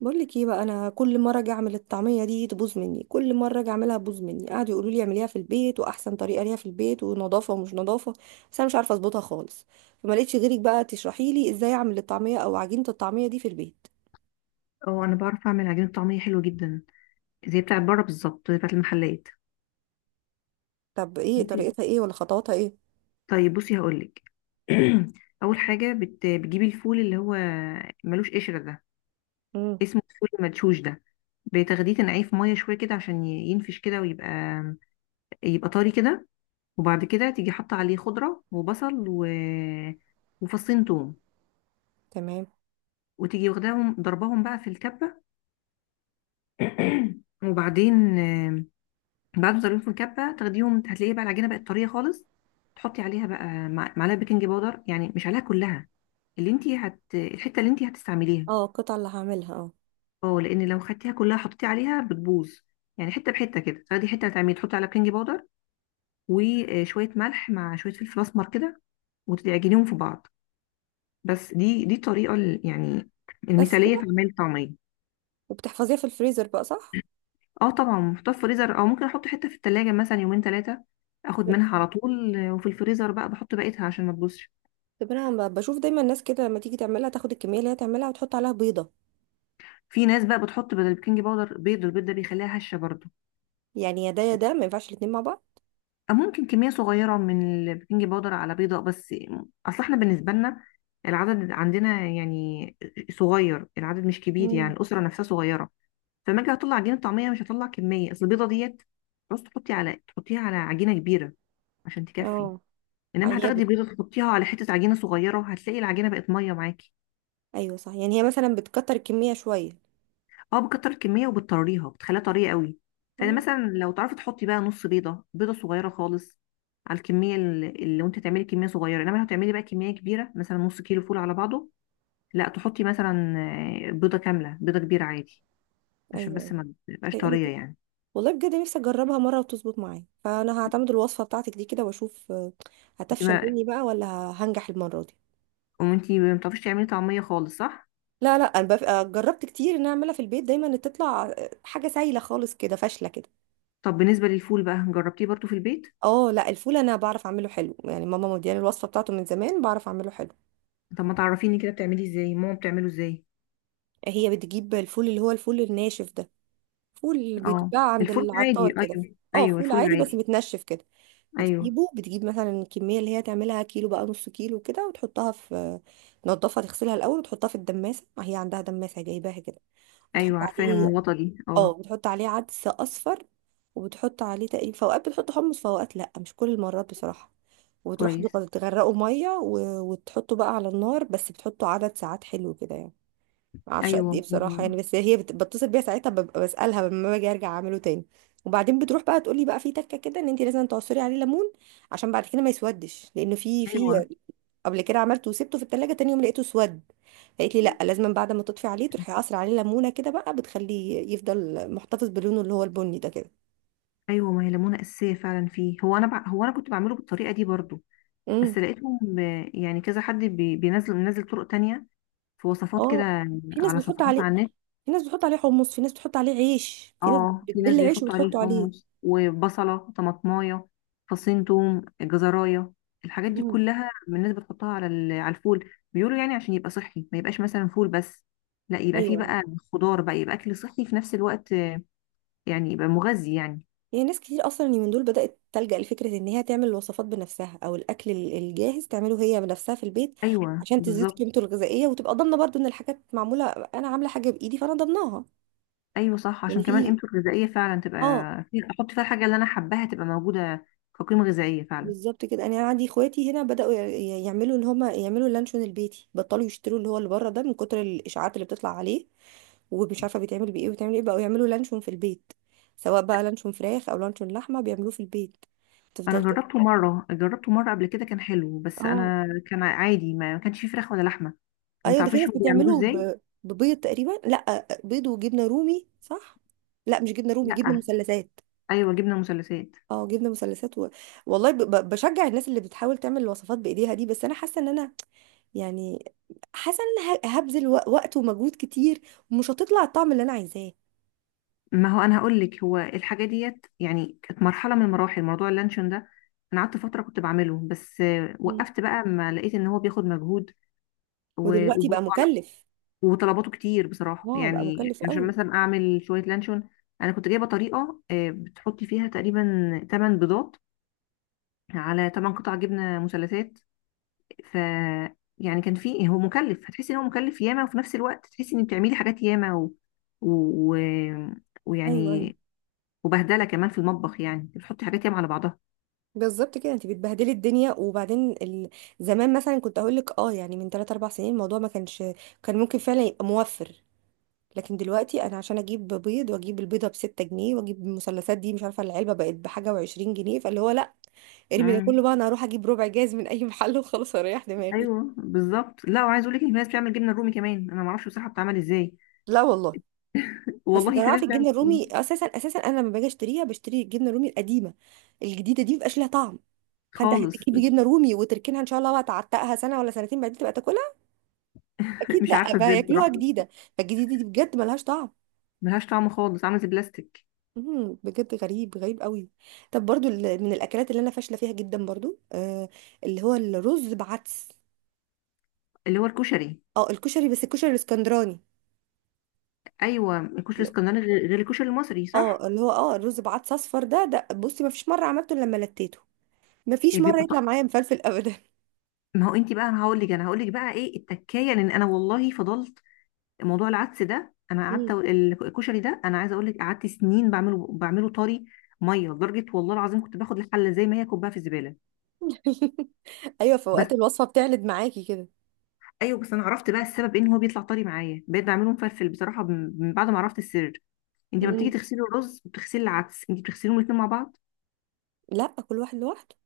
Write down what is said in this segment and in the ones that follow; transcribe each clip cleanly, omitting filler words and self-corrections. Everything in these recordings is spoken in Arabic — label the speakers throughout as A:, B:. A: بقول لك ايه بقى، انا كل مره اجي اعمل الطعميه دي تبوظ مني، كل مره اجي اعملها تبوظ مني. قعدوا يقولوا لي اعمليها في البيت، واحسن طريقه ليها في البيت، ونظافه ومش نظافه. بس انا مش عارفه اظبطها خالص. فما لقيتش غيرك بقى تشرحي لي ازاي اعمل الطعميه او عجينه الطعميه دي في البيت.
B: اه، انا بعرف اعمل عجينه طعميه حلوه جدا، زي بتاعت بره بالظبط، زي بتاعت المحلات.
A: طب ايه
B: بصي.
A: طريقتها، ايه ولا خطواتها ايه؟
B: طيب بصي هقولك. اول حاجه بتجيبي الفول اللي هو ملوش قشره ده،
A: امم.
B: اسمه الفول المدشوش ده. بتاخديه تنقعيه في ميه شويه كده عشان ينفش كده، ويبقى طري كده. وبعد كده تيجي حاطه عليه خضره وبصل وفصين توم،
A: تمام.
B: وتيجي واخداهم ضرباهم بقى في الكبه. وبعدين بعد ما تعمليهم في الكبه تاخديهم، هتلاقيه بقى العجينه بقت طريه خالص. تحطي عليها بقى معلقه بيكنج باودر، يعني مش عليها كلها، اللي انت الحته اللي انت هتستعمليها.
A: اه، القطعه اللي هعملها، اه.
B: اه، لان لو خدتيها كلها حطيتي عليها بتبوظ. يعني حته بحته كده، تاخدي حته هتعملي تحطي على بيكنج باودر وشويه ملح مع شويه فلفل اسمر كده، وتعجنيهم في بعض. بس دي الطريقه يعني
A: بس
B: المثاليه في
A: كده؟
B: عمل الطعميه.
A: وبتحفظيها في الفريزر بقى، صح؟
B: اه طبعا، محطوطه في الفريزر، او ممكن احط حته في التلاجة مثلا 2 3 ايام، اخد منها على طول، وفي الفريزر بقى بحط بقيتها عشان ما تبوظش.
A: طب انا بشوف دايما الناس كده لما تيجي تعملها تاخد الكميه اللي هي تعملها وتحط عليها بيضه.
B: في ناس بقى بتحط بدل البيكنج باودر بيض، والبيض ده بيخليها هشه برضو.
A: يعني يا ده يا ده، ما ينفعش الاتنين مع بعض.
B: أو ممكن كميه صغيره من البيكنج باودر على بيضه بس. اصل احنا بالنسبه لنا العدد عندنا يعني صغير، العدد مش كبير، يعني
A: مم.
B: الاسره نفسها صغيره. فلما اجي اطلع عجينه طعميه مش هطلع كميه، اصل البيضه ديت بس تحطيها على عجينه كبيره عشان تكفي.
A: اه. يعني
B: انما
A: هي،
B: هتاخدي بيضه تحطيها على حته عجينه صغيره، وهتلاقي العجينه بقت ميه معاكي.
A: ايوه صح، يعني هي مثلا بتكتر الكميه شويه.
B: اه، بكتر الكميه وبتطريها، بتخليها طريه قوي. فانا
A: اه.
B: مثلا لو تعرفي تحطي بقى نص بيضه، بيضه صغيره خالص، على الكميه اللي وانت تعملي كميه صغيره. انما لو هتعملي بقى كميه كبيره مثلا 1/2 كيلو فول على بعضه، لا تحطي مثلا بيضه كامله، بيضه كبيره عادي عشان
A: ايوه،
B: بس ما تبقاش
A: بتقلي
B: طريه
A: كده.
B: يعني.
A: والله بجد نفسي اجربها مره وتظبط معايا، فانا هعتمد الوصفه بتاعتك دي كده واشوف،
B: انت
A: هتفشل
B: ما
A: مني بقى ولا هنجح المره دي؟
B: وانت ما بتعرفيش تعملي طعميه خالص صح؟
A: لا لا، انا جربت كتير ان أنا اعملها في البيت، دايما تطلع حاجه سايله خالص كده فاشله كده.
B: طب بالنسبه للفول بقى، جربتيه برضو في البيت؟
A: اه لا، الفول انا بعرف اعمله حلو. يعني ماما مدياني الوصفه بتاعته من زمان، بعرف اعمله حلو.
B: طب ما تعرفيني كده بتعمليه ازاي؟ ماما بتعمله ازاي؟
A: هي بتجيب الفول اللي هو الفول الناشف ده. فول
B: اه
A: بيتباع عند
B: الفول
A: العطار
B: العادي،
A: كده.
B: ايوه
A: اه،
B: ايوه
A: فول
B: الفول
A: عادي بس
B: العادي.
A: متنشف كده.
B: ايوه،
A: بتجيبه، بتجيب مثلا الكمية اللي هي تعملها كيلو بقى، نص كيلو كده، وتحطها في، تنضفها تغسلها الأول وتحطها في الدماسة، هي عندها دماسة جايباها كده. وتحط
B: ايوه عارفه
A: عليه،
B: المغطى دي،
A: اه،
B: اه.
A: وتحط عليه عدس أصفر. وبتحط عليه تقريبا، في أوقات بتحط حمص في أوقات لأ، مش كل المرات بصراحة. وتروح
B: كويس.
A: تغرقه مية وتحطه بقى على النار. بس بتحطه عدد ساعات حلو كده يعني، ما اعرفش قد ايه
B: ايوه.
A: بصراحه. يعني بس هي بتصل بيها ساعتها، ببقى بسالها لما باجي ارجع اعمله تاني. وبعدين بتروح بقى تقول لي بقى في تكه كده، ان انت لازم تعصري عليه ليمون عشان بعد كده ما يسودش، لانه في
B: ايوه
A: في قبل كده عملته وسبته في التلاجة، تاني يوم لقيته اسود. فقالت لي لا، لازم بعد ما تطفي عليه تروحي قاصره عليه ليمونه كده بقى، بتخليه يفضل محتفظ بلونه اللي هو البني ده كده.
B: ايوه، ما هي ليمونه اساسيه فعلا فيه. هو انا هو انا كنت بعمله بالطريقه دي برضو،
A: امم.
B: بس لقيتهم يعني كذا حد بينزل منزل طرق تانية، في وصفات كده
A: اه، في ناس
B: على
A: بتحط
B: صفحات
A: عليه،
B: على النت.
A: في ناس بتحط عليه حمص، في ناس بتحط عليه عيش، في ناس
B: اه، في ناس
A: بتبل عيش
B: بيحطوا عليه
A: وبتحطه عليه.
B: حمص وبصله طماطمايه فصين توم جزرايه، الحاجات دي
A: امم.
B: كلها من الناس بتحطها على الفول، بيقولوا يعني عشان يبقى صحي، ما يبقاش مثلا فول بس، لا يبقى فيه
A: ايوه.
B: بقى خضار بقى، يبقى اكل صحي في نفس الوقت، يعني يبقى مغذي يعني.
A: يعني ناس كتير اصلا اليومين دول بدأت تلجأ لفكرة ان هي تعمل الوصفات بنفسها، او الاكل الجاهز تعمله هي بنفسها في البيت،
B: ايوه
A: عشان تزيد
B: بالظبط.
A: قيمته الغذائية وتبقى ضامنة برضو ان الحاجات معمولة، انا عاملة حاجة بايدي فانا ضامناها.
B: ايوه صح،
A: يعني
B: عشان كمان
A: في،
B: قيمته الغذائيه فعلا تبقى
A: اه،
B: احط فيها الحاجه اللي انا حباها تبقى موجوده كقيمه غذائيه فعلا.
A: بالظبط كده. انا عندي اخواتي هنا بدأوا يعملوا ان هما يعملوا اللانشون البيتي، بطلوا يشتروا اللي هو اللي بره ده من كتر الاشاعات اللي بتطلع عليه، ومش عارفة بيتعمل بايه وبيتعمل ايه، بقوا يعملوا لانشون في البيت، سواء بقى لانشون فراخ او لانشون لحمة بيعملوه في البيت.
B: انا
A: تفضل.
B: جربته مره، جربته مره قبل كده كان حلو، بس
A: اه
B: انا كان عادي ما كانش فيه فراخ ولا لحمه. ما
A: ايوه، ده في
B: تعرفيش
A: ناس
B: هو بيعملوه
A: بتعمله
B: ازاي؟
A: ببيض تقريبا، لا بيض وجبنه رومي، صح؟ لا مش جبنه رومي، جبنه
B: لا.
A: مثلثات.
B: ايوه جبنه مثلثات.
A: اه جبنه مثلثات والله بشجع الناس اللي بتحاول تعمل الوصفات بايديها دي. بس انا حاسه ان انا، يعني، حاسه ان انا هبذل وقت ومجهود كتير، ومش هتطلع الطعم اللي انا عايزاه.
B: ما هو انا هقول لك، هو الحاجه ديت يعني كانت مرحله من المراحل، موضوع اللانشون ده انا قعدت فتره كنت بعمله، بس
A: مم.
B: وقفت بقى، ما لقيت ان هو بياخد مجهود
A: ودلوقتي بقى
B: وبرضه
A: مكلف.
B: وطلباته كتير بصراحة،
A: اه بقى
B: يعني
A: مكلف
B: عشان
A: قوي.
B: مثلا أعمل شوية لانشون، أنا كنت جايبة طريقة بتحطي فيها تقريبا 8 بيضات على 8 قطع جبنة مثلثات. ف يعني كان في، هو مكلف، هتحسي إن هو مكلف ياما، وفي نفس الوقت تحسي إن بتعملي حاجات ياما و... و...
A: ايوه ايوه،
B: ويعني وبهدلة كمان في المطبخ، يعني بتحطي حاجات ياما على بعضها.
A: بالظبط كده، انت بتبهدلي الدنيا، وبعدين زمان مثلا كنت اقول لك اه، يعني، من 3 4 سنين الموضوع ما كانش، كان ممكن فعلا يبقى موفر. لكن دلوقتي انا عشان اجيب بيض، واجيب البيضه بستة جنيه، واجيب المثلثات دي، مش عارفه العلبه بقت بحاجه وعشرين جنيه، فاللي هو لا، ارمي ده
B: مم.
A: كله بقى، انا هروح اجيب ربع جاز من اي محل وخلاص اريح دماغي.
B: ايوه بالظبط، لا وعايز اقول لك ان في ناس بتعمل جبنه رومي كمان، انا ما اعرفش بصراحه بتعمل ازاي.
A: لا والله. بس ده
B: والله
A: انا
B: في ناس
A: عارفه
B: بتعمل
A: الجبنه الرومي اساسا اساسا، انا لما باجي اشتريها بشتري الجبنه الرومي القديمه، الجديده دي مبقاش ليها طعم. فانت
B: خالص.
A: هتجيبي جبنه رومي وتركنها ان شاء الله بقى، تعتقها سنه ولا سنتين بعدين تبقى تاكلها، اكيد
B: مش
A: لا،
B: عارفه
A: بقى
B: ازاي
A: ياكلوها
B: بصراحه.
A: جديده. فالجديده دي بجد ملهاش طعم.
B: ملهاش طعم خالص، عامل زي البلاستيك.
A: مم، بجد غريب غريب قوي. طب برضو من الاكلات اللي انا فاشله فيها جدا برضو، آه، اللي هو الرز بعدس.
B: اللي هو الكشري.
A: اه الكشري، بس الكشري الاسكندراني.
B: ايوه الكشري
A: لا.
B: الاسكندراني، غير غير الكشري المصري صح؟
A: اه اللي هو اه الرز بعدس اصفر ده ده بصي، ما فيش مره عملته إلا لما لتيته، ما فيش
B: إيه
A: مره
B: بيبقى
A: يطلع
B: طعم.
A: معايا مفلفل ابدا.
B: ما هو انت بقى، انا هقول لك بقى ايه التكايه. لان انا والله فضلت موضوع العدس ده، انا قعدت
A: مم.
B: الكشري ده انا عايزه اقول لك قعدت سنين بعمله طري ميه لدرجه، والله العظيم كنت باخد الحله زي ما هي كوبها في الزباله.
A: ايوه، في
B: بس.
A: اوقات الوصفه بتعلد معاكي كده.
B: ايوه بس انا عرفت بقى السبب، ان هو بيطلع طري معايا بقيت بعمله مفلفل بصراحه، من بعد ما عرفت السر. انت ما بتيجي
A: مم.
B: تغسلي الرز بتغسلي العدس، انت بتغسليهم الاثنين مع بعض.
A: لا، كل واحد لوحده.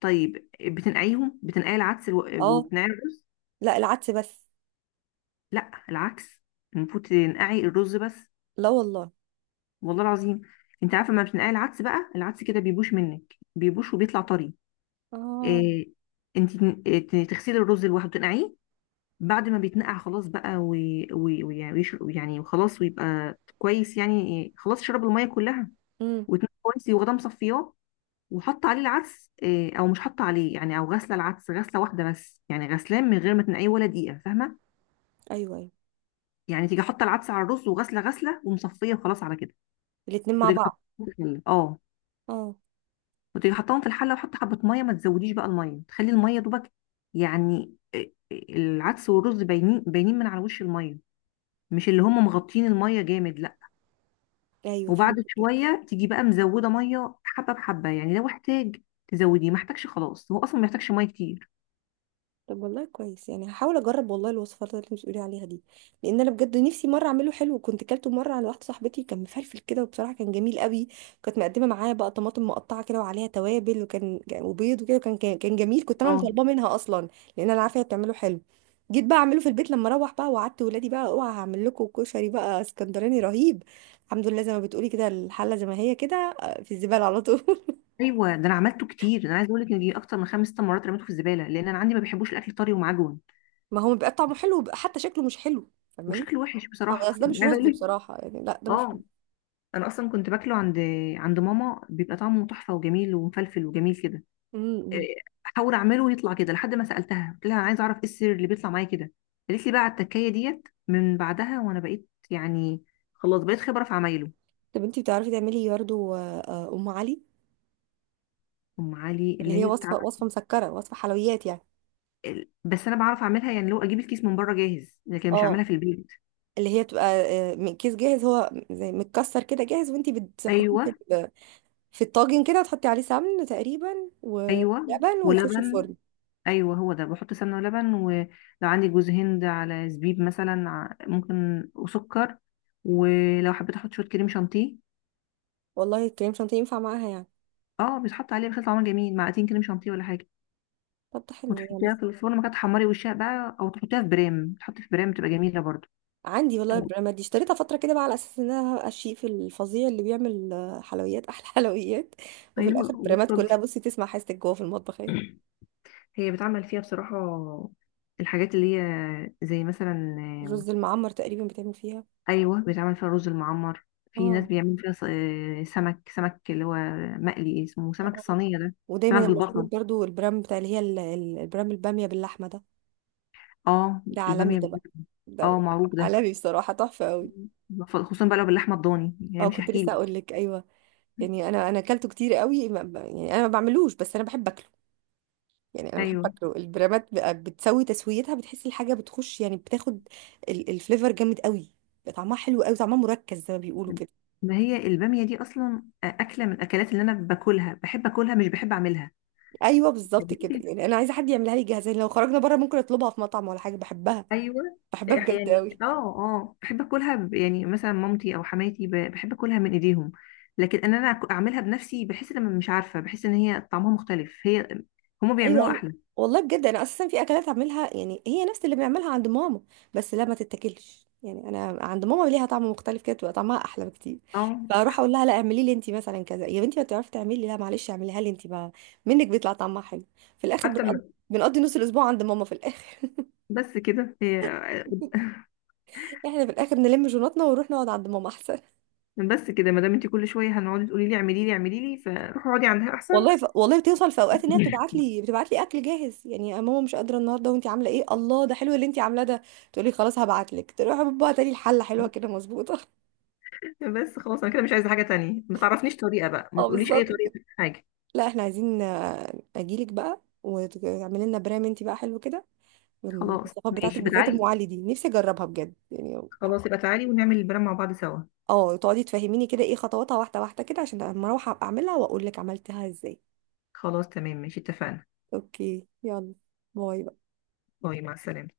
B: طيب بتنقعيهم، بتنقعي العدس
A: اه.
B: وبتنقعي الرز.
A: لا العدس بس.
B: لا العكس، المفروض تنقعي الرز بس.
A: لا والله.
B: والله العظيم. انت عارفه، ما بتنقعي العدس بقى، العدس كده بيبوش منك، بيبوش وبيطلع طري.
A: اه.
B: إيه. انت تغسلي الرز لوحده تنقعيه، بعد ما بيتنقع خلاص بقى ويعني يعني وخلاص، ويبقى كويس يعني، خلاص شرب الميه كلها
A: امم.
B: وتنقع كويس، وغدا مصفياه، وحط عليه العدس، او مش حط عليه يعني، او غسله العدس غسله واحده بس، يعني غسلان من غير ما تنقعيه ولا دقيقه، فاهمه؟
A: ايوه ايوه،
B: يعني تيجي حاطه العدس على الرز، وغسله غسله ومصفيه، وخلاص على كده.
A: الاتنين مع
B: وتيجي
A: بعض.
B: حاطاهم في الحله اه.
A: اه.
B: وتيجي حطاهم في الحله، وحط حبه ميه، ما تزوديش بقى الميه، تخلي الميه دوبك، يعني العدس والرز باينين باينين من على وش الميه، مش اللي هم مغطين الميه جامد لا.
A: ايوه
B: وبعد
A: فهمت.
B: شويه تيجي بقى مزوده ميه حبه بحبه، يعني لو احتاج تزوديه، ما احتاجش خلاص، هو اصلا ما يحتاجش ميه كتير.
A: طب والله كويس، يعني هحاول اجرب والله الوصفات اللي انت بتقولي عليها دي. لان انا بجد نفسي مره اعمله حلو. كنت كلته مره عند واحده صاحبتي كان مفلفل كده، وبصراحه كان جميل قوي. كانت مقدمه معاه بقى طماطم مقطعه كده وعليها توابل، وكان وبيض وكده، وكان كان كان جميل. كنت انا اللي
B: اه.
A: طالباه منها اصلا، لان انا عارفه هي بتعمله حلو. جيت بقى اعمله في البيت لما اروح بقى، وقعدت ولادي بقى اوعى، هعمل لكم كشري بقى اسكندراني رهيب. الحمد لله، زي ما بتقولي كده، الحله زي ما هي كده، في الزباله على طول.
B: ايوه، ده انا عملته كتير، انا عايزه اقول لك ان دي اكتر من 5 6 مرات رميته في الزباله، لان انا عندي ما بيحبوش الاكل طري ومعجون.
A: ما هو بيبقى طعمه حلو وبيبقى حتى شكله مش حلو، فاهماني.
B: وشكله وحش
A: اه
B: بصراحه،
A: بس ده
B: يعني
A: مش
B: عايزه
A: رز
B: اقول.
A: بصراحة، يعني لا ده مش.
B: اه انا اصلا كنت باكله عند ماما، بيبقى طعمه تحفه وجميل ومفلفل وجميل كده.
A: امم.
B: إيه، احاول اعمله ويطلع كده لحد ما سالتها، قلت لها انا عايزه اعرف ايه السر اللي بيطلع معايا كده. قالت لي بقى على التكايه ديت. من بعدها وانا بقيت يعني خلاص، بقيت خبره في عمايله.
A: طب انتي بتعرفي تعملي برضه، ام علي،
B: ام علي
A: اللي
B: اللي
A: هي
B: هي بتاع
A: وصفة وصفة مسكرة وصفة حلويات يعني.
B: بس انا بعرف اعملها، يعني لو اجيب الكيس من بره جاهز، لكن مش
A: اه
B: اعملها في البيت.
A: اللي هي بتبقى، من كيس جاهز، هو زي متكسر كده جاهز، وانتي بتحطيه في
B: ايوه
A: في الطاجن كده، وتحطي عليه سمن تقريبا
B: ايوه
A: ولبن ويخش
B: ولبن.
A: الفرن.
B: ايوه هو ده، بحط سمنه ولبن، ولو عندي جوز هند على زبيب مثلا ممكن وسكر. ولو حبيت احط شويه كريم شانتيه.
A: والله الكريم شانتيه ينفع معاها يعني؟
B: اه، بيتحط عليه بيخلي طعمها جميل، معلقتين كريم شانتيه ولا حاجه.
A: طب ده حلو يعني.
B: وتحطيها في الفرن ما كانت تحمري وشها بقى، او تحطيها في برام، تحطي في برام بتبقى جميله برضو.
A: عندي والله
B: طب.
A: البراند دي اشتريتها فترة كده بقى على أساس إن أنا هبقى الشيف الفظيع اللي بيعمل حلويات أحلى حلويات. وفي
B: ايوه
A: الآخر البرامات كلها
B: وبطلتي.
A: بصي، تسمع حاجتك جوه في المطبخ اهي.
B: هي بتعمل فيها بصراحه الحاجات اللي هي زي مثلا.
A: الرز المعمر تقريبا بتعمل فيها.
B: ايوه بيتعمل فيها رز المعمر. في ناس
A: اه
B: بيعملوا فيها سمك اللي هو مقلي، اسمه
A: اه.
B: سمك
A: آه.
B: الصينيه ده.
A: ودايما
B: سمك
A: المشهور
B: بالبصل.
A: برضو البرام بتاع اللي هي البرام البامية باللحمة ده.
B: اه
A: ده عالمي
B: الباميه.
A: ده بقى،
B: اه
A: ده
B: معروف ده.
A: عالمي بصراحة تحفة قوي.
B: خصوصا بقى لو باللحمه الضاني، يعني
A: اه
B: مش
A: كنت
B: هحكي
A: لسه أقول
B: لك.
A: لك أيوه. يعني أنا أكلته كتير قوي، يعني أنا ما بعملوش بس أنا بحب أكله. يعني انا بحب
B: ايوه
A: اكله، البرامات بقى بتسوي تسويتها، بتحس الحاجه بتخش، يعني بتاخد الفليفر جامد قوي، بقى طعمها حلو قوي، طعمها مركز زي ما بيقولوا كده.
B: ما هي الباميه دي اصلا اكله من الاكلات اللي انا باكلها، بحب اكلها مش بحب اعملها.
A: ايوه بالظبط كده، يعني انا عايزه حد يعملها لي جاهزه، يعني لو خرجنا بره ممكن اطلبها في مطعم ولا حاجه، بحبها،
B: ايوه.
A: بحبها بجد
B: يعني
A: قوي.
B: بحب اكلها يعني مثلا مامتي او حماتي بحب اكلها من ايديهم. لكن ان انا اعملها بنفسي، بحس ان أنا مش عارفه، بحس ان هي طعمها مختلف، هما
A: ايوه
B: بيعملوها
A: ايوه.
B: احلى.
A: والله بجد انا اساسا في اكلات اعملها يعني هي نفس اللي بنعملها عند ماما، بس لا ما تتاكلش. يعني انا عند ماما ليها طعم مختلف كده، تبقى طعمها احلى بكتير.
B: اه
A: فاروح اقول لها لا، اعملي لي انت مثلا كذا يا بنتي، ما بتعرفي تعملي، لا معلش اعمليها لي انت بقى، منك بيطلع طعمها حلو. في الاخر
B: حتى
A: بنقضي
B: م-
A: بنقضي نص الاسبوع عند ماما في الاخر.
B: بس كده هي.
A: احنا في الاخر نلم جوناتنا ونروح نقعد عند ماما احسن.
B: بس كده، ما دام انت كل شويه هنقعدي تقولي لي اعملي لي اعملي لي، فروحي اقعدي عندها احسن.
A: والله والله بتوصل في اوقات ان هي بتبعت لي بتبعت لي اكل جاهز. يعني يا ماما مش قادره النهارده، وانت عامله ايه؟ الله ده حلو اللي انت عاملاه ده. تقولي خلاص هبعت لك، تروح بابا تاني الحله حلوه كده مظبوطه.
B: بس خلاص، انا كده مش عايزه حاجه تانية، ما تعرفنيش طريقه بقى، ما
A: اه
B: تقوليش اي
A: بالظبط
B: طريقه
A: كده.
B: في حاجه.
A: لا احنا عايزين، اجيلك بقى وتعملي لنا برام انت بقى حلو كده،
B: خلاص
A: والوصفات بتاعتك
B: ماشي،
A: بالذات ام
B: بتعالي.
A: علي دي نفسي اجربها بجد يعني.
B: خلاص يبقى تعالي ونعمل البلان مع بعض سوا.
A: اه تقعدي تفهميني كده ايه خطواتها واحده واحده كده، عشان لما اروح أبقى اعملها واقول لك عملتها ازاي.
B: خلاص تمام ماشي، اتفقنا.
A: اوكي يلا، باي.
B: باي، مع السلامة.